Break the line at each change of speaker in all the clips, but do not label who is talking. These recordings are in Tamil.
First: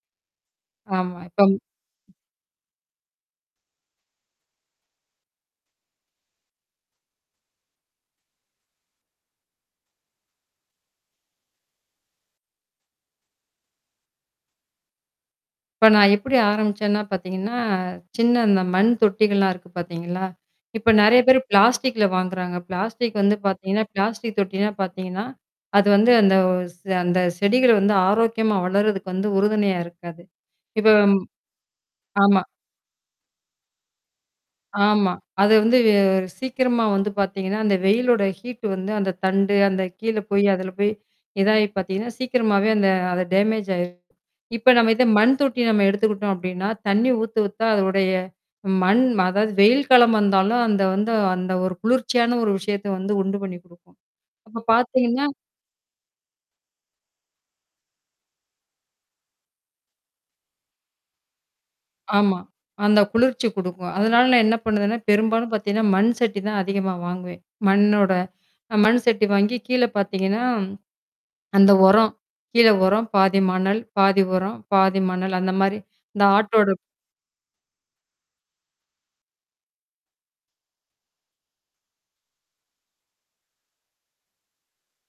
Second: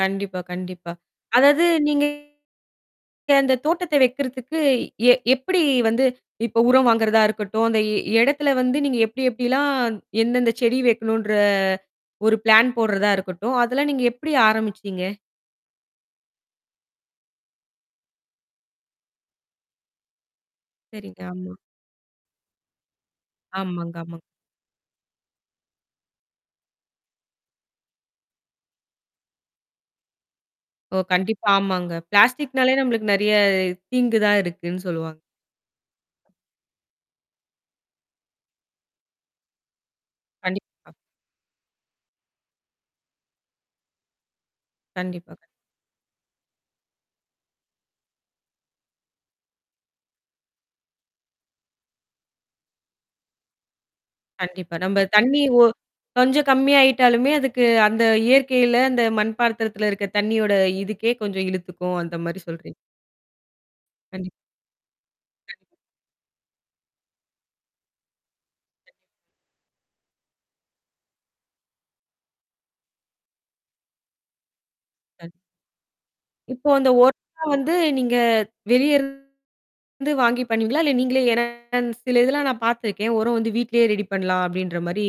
கண்டிப்பா, கண்டிப்பா.
ஆமா, இப்பம்
அதாவது நீங்க அந்தத் தோட்டத்தை வைக்கறத்துக்கு எ எப்படி வந்து, இப்ப உரம் வாங்குறதா இருக்கட்டும், அந்த இ இடத்துல வந்து நீங்க எப்படி எப்படில்லாம் எந்தெந்த செடி வைக்கணும்ன்ற ஒரு பிளான் போடறதா இருக்கட்டும், அதெல்லாம் நீங்க எப்படி ஆரம்பிச்சீங்க?
இப்ப நா எப்படி ஆரம்பிச்சேன்னா பாத்தீங்கன்னா, சின்ன அந்த மண் தொட்டிகள்லாம் இருக்கு பாத்தீங்களா? இப்ப
சரி
நெறைய பேர்
தாம்.
பிளாஸ்டிக்ல வாங்குறாங்க. பிளாஸ்டிக்கு வந்து பாத்தீங்கன்னா,
ஆமாங்க. ஆமாங்
பிளாஸ்டிக் தொட்டின்னா பாத்தீங்கன்னா, அது வந்து அந்த ஒ ஸ் அந்தச் செடிகள் வந்து ஆரோக்கியமா வளர்றதுக்கு வந்து உறுதுணையா இருக்காது. இப்ப
ஓ! கண்டிப்பா, ஆமாங்க.
ஆமா.
பிளாஸ்டிக்னாலே நம்பளுக்கு நெறைய தீங்கு தான் இருக்குன்னு
ஆமா,
சொல்லுவாங்க.
அது வந்து வெ சீக்கிரமா வந்து பாத்தீங்கன்னா, அந்த வெயிலோட ஹீட்டு வந்து அந்தத் தண்டு, அந்த கீழ போய், அதுல
கண்டிப்பா.
போய் இதாயி பாத்தீங்கன்னா, சீக்கிரமாவே அந்த அது டேமேஜ் ஆயிரும். இப்ப நாம இத மண்
கண்டிப்பாங்க.
தொட்டி நாம எடுத்துக்கிட்டோம் அப்படீன்னா, தண்ணி ஊத்த, ஊத்த அதனுடைய மண் அதாவது, வெயில் காலம் வந்தாலும் அந்த வந்து அந்த ஒரு குளிர்ச்சியான ஒரு விஷயத்தை வந்து உண்டு பண்ணி குடுக்கும். அப்பப்
கண்டிப்பா. நம்ப
பாத்தீங்கன்னா
தண்ணி ஒ கொஞ்சம் கம்மியா ஆயிட்டாலுமே, அதுக்கு அந்த இயற்கையில அந்த மண் பாத்திரத்துல இருக்க தண்ணியோட இதுக்கே கொஞ்சம் இழுத்துக்கும். அந்த
ஆமா,
மாரி சொல்றீங்க.
அந்த குளிர்ச்சிய குடுக்கும். அதனால
கண்டிப்
நா என்ன பண்ணுவேன்னா, பெரும்பாலும்
கண்டிப்பா.
பாத்தீங்கன்னா மண் சட்டி தான் அதிகமா வாங்குவேன், மண்ணோட. மண் சட்டி வாங்கி கீழ பாத்தீங்கன்னா, அந்த உரம் கீழ உரம், பாதி மணல், பாதி உரம், பாதி
கண்
மணல் அந்த மாரி இந்த
இப்போ
ஆட்டோடப்
அந்த ஒரம் வந்து நீங்க வெளியருந்து வாங்கி பண்ணுவீங்களா? இல்ல நீங்களே ஏன்னா சில இதெல்லாம் நா பாத்துருக்கேன். "உரம் வந்து வீட்லயே ரெடி பண்ணலாம்." அப்படீன்ற மாரி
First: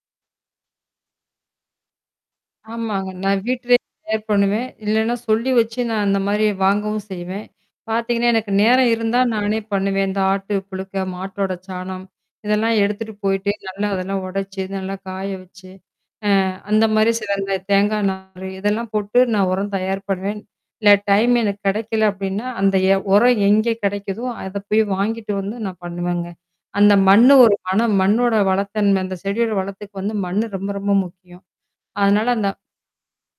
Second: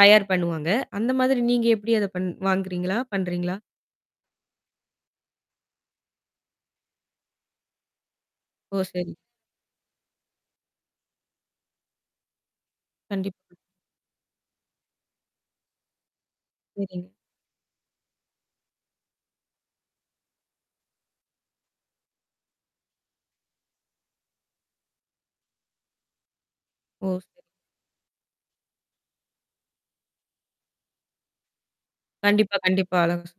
தயார் பண்ணுவாங்க. அந்த மாதிரி நீங்க எப்படி அத பண் வாங்குறீங்களா?
ஆமாங்க, நா
பண்றீங்களா?
வீட்டிலயே தயார் பண்ணுவேன். இல்லைன்னா சொல்லி வச்சு நா அந்த மாரி வாங்கவும் செய்வேன். பாத்தீங்கன்னா, எனக்கு
ஓ!
நேரம்
சரி.
இருந்தா நானே பண்ணுவேன். இந்த ஆட்டுப் புழுக்க, மாட்டோடச் சாணம் இதெல்லாம் எடுத்துட்டு
கண்டிப்
போயிட்டு, நல்லா அதெல்லாம் ஒடைச்சு, நல்லா காய வச்சு, அ அந்த
சரிங்க.
மாரி சில இதுல தேங்கா நாரு இதெல்லாம் போட்டு நா உரம் தயார் பண்ணுவேன். இல்ல டைம் எனக்குக் கெடைக்கல அப்படீன்னா, அந்த எ ஒரம் எங்கே கெடைக்குதோ, அதைப் போய் வாங்கிட்டு வந்து நா பண்ணுவேங்க. அந்த
ஓ!
மண்ணு ஒரு மணம், மண்ணோட வளத்தன்மை அந்தச் செடியோட வளத்துக்கு வந்து மண்ணு ரொம்ப, ரொம்ப முக்கியம். அதனால அந்த
கண்டிப்பா. கண்டிப்பா அழகா ஸ்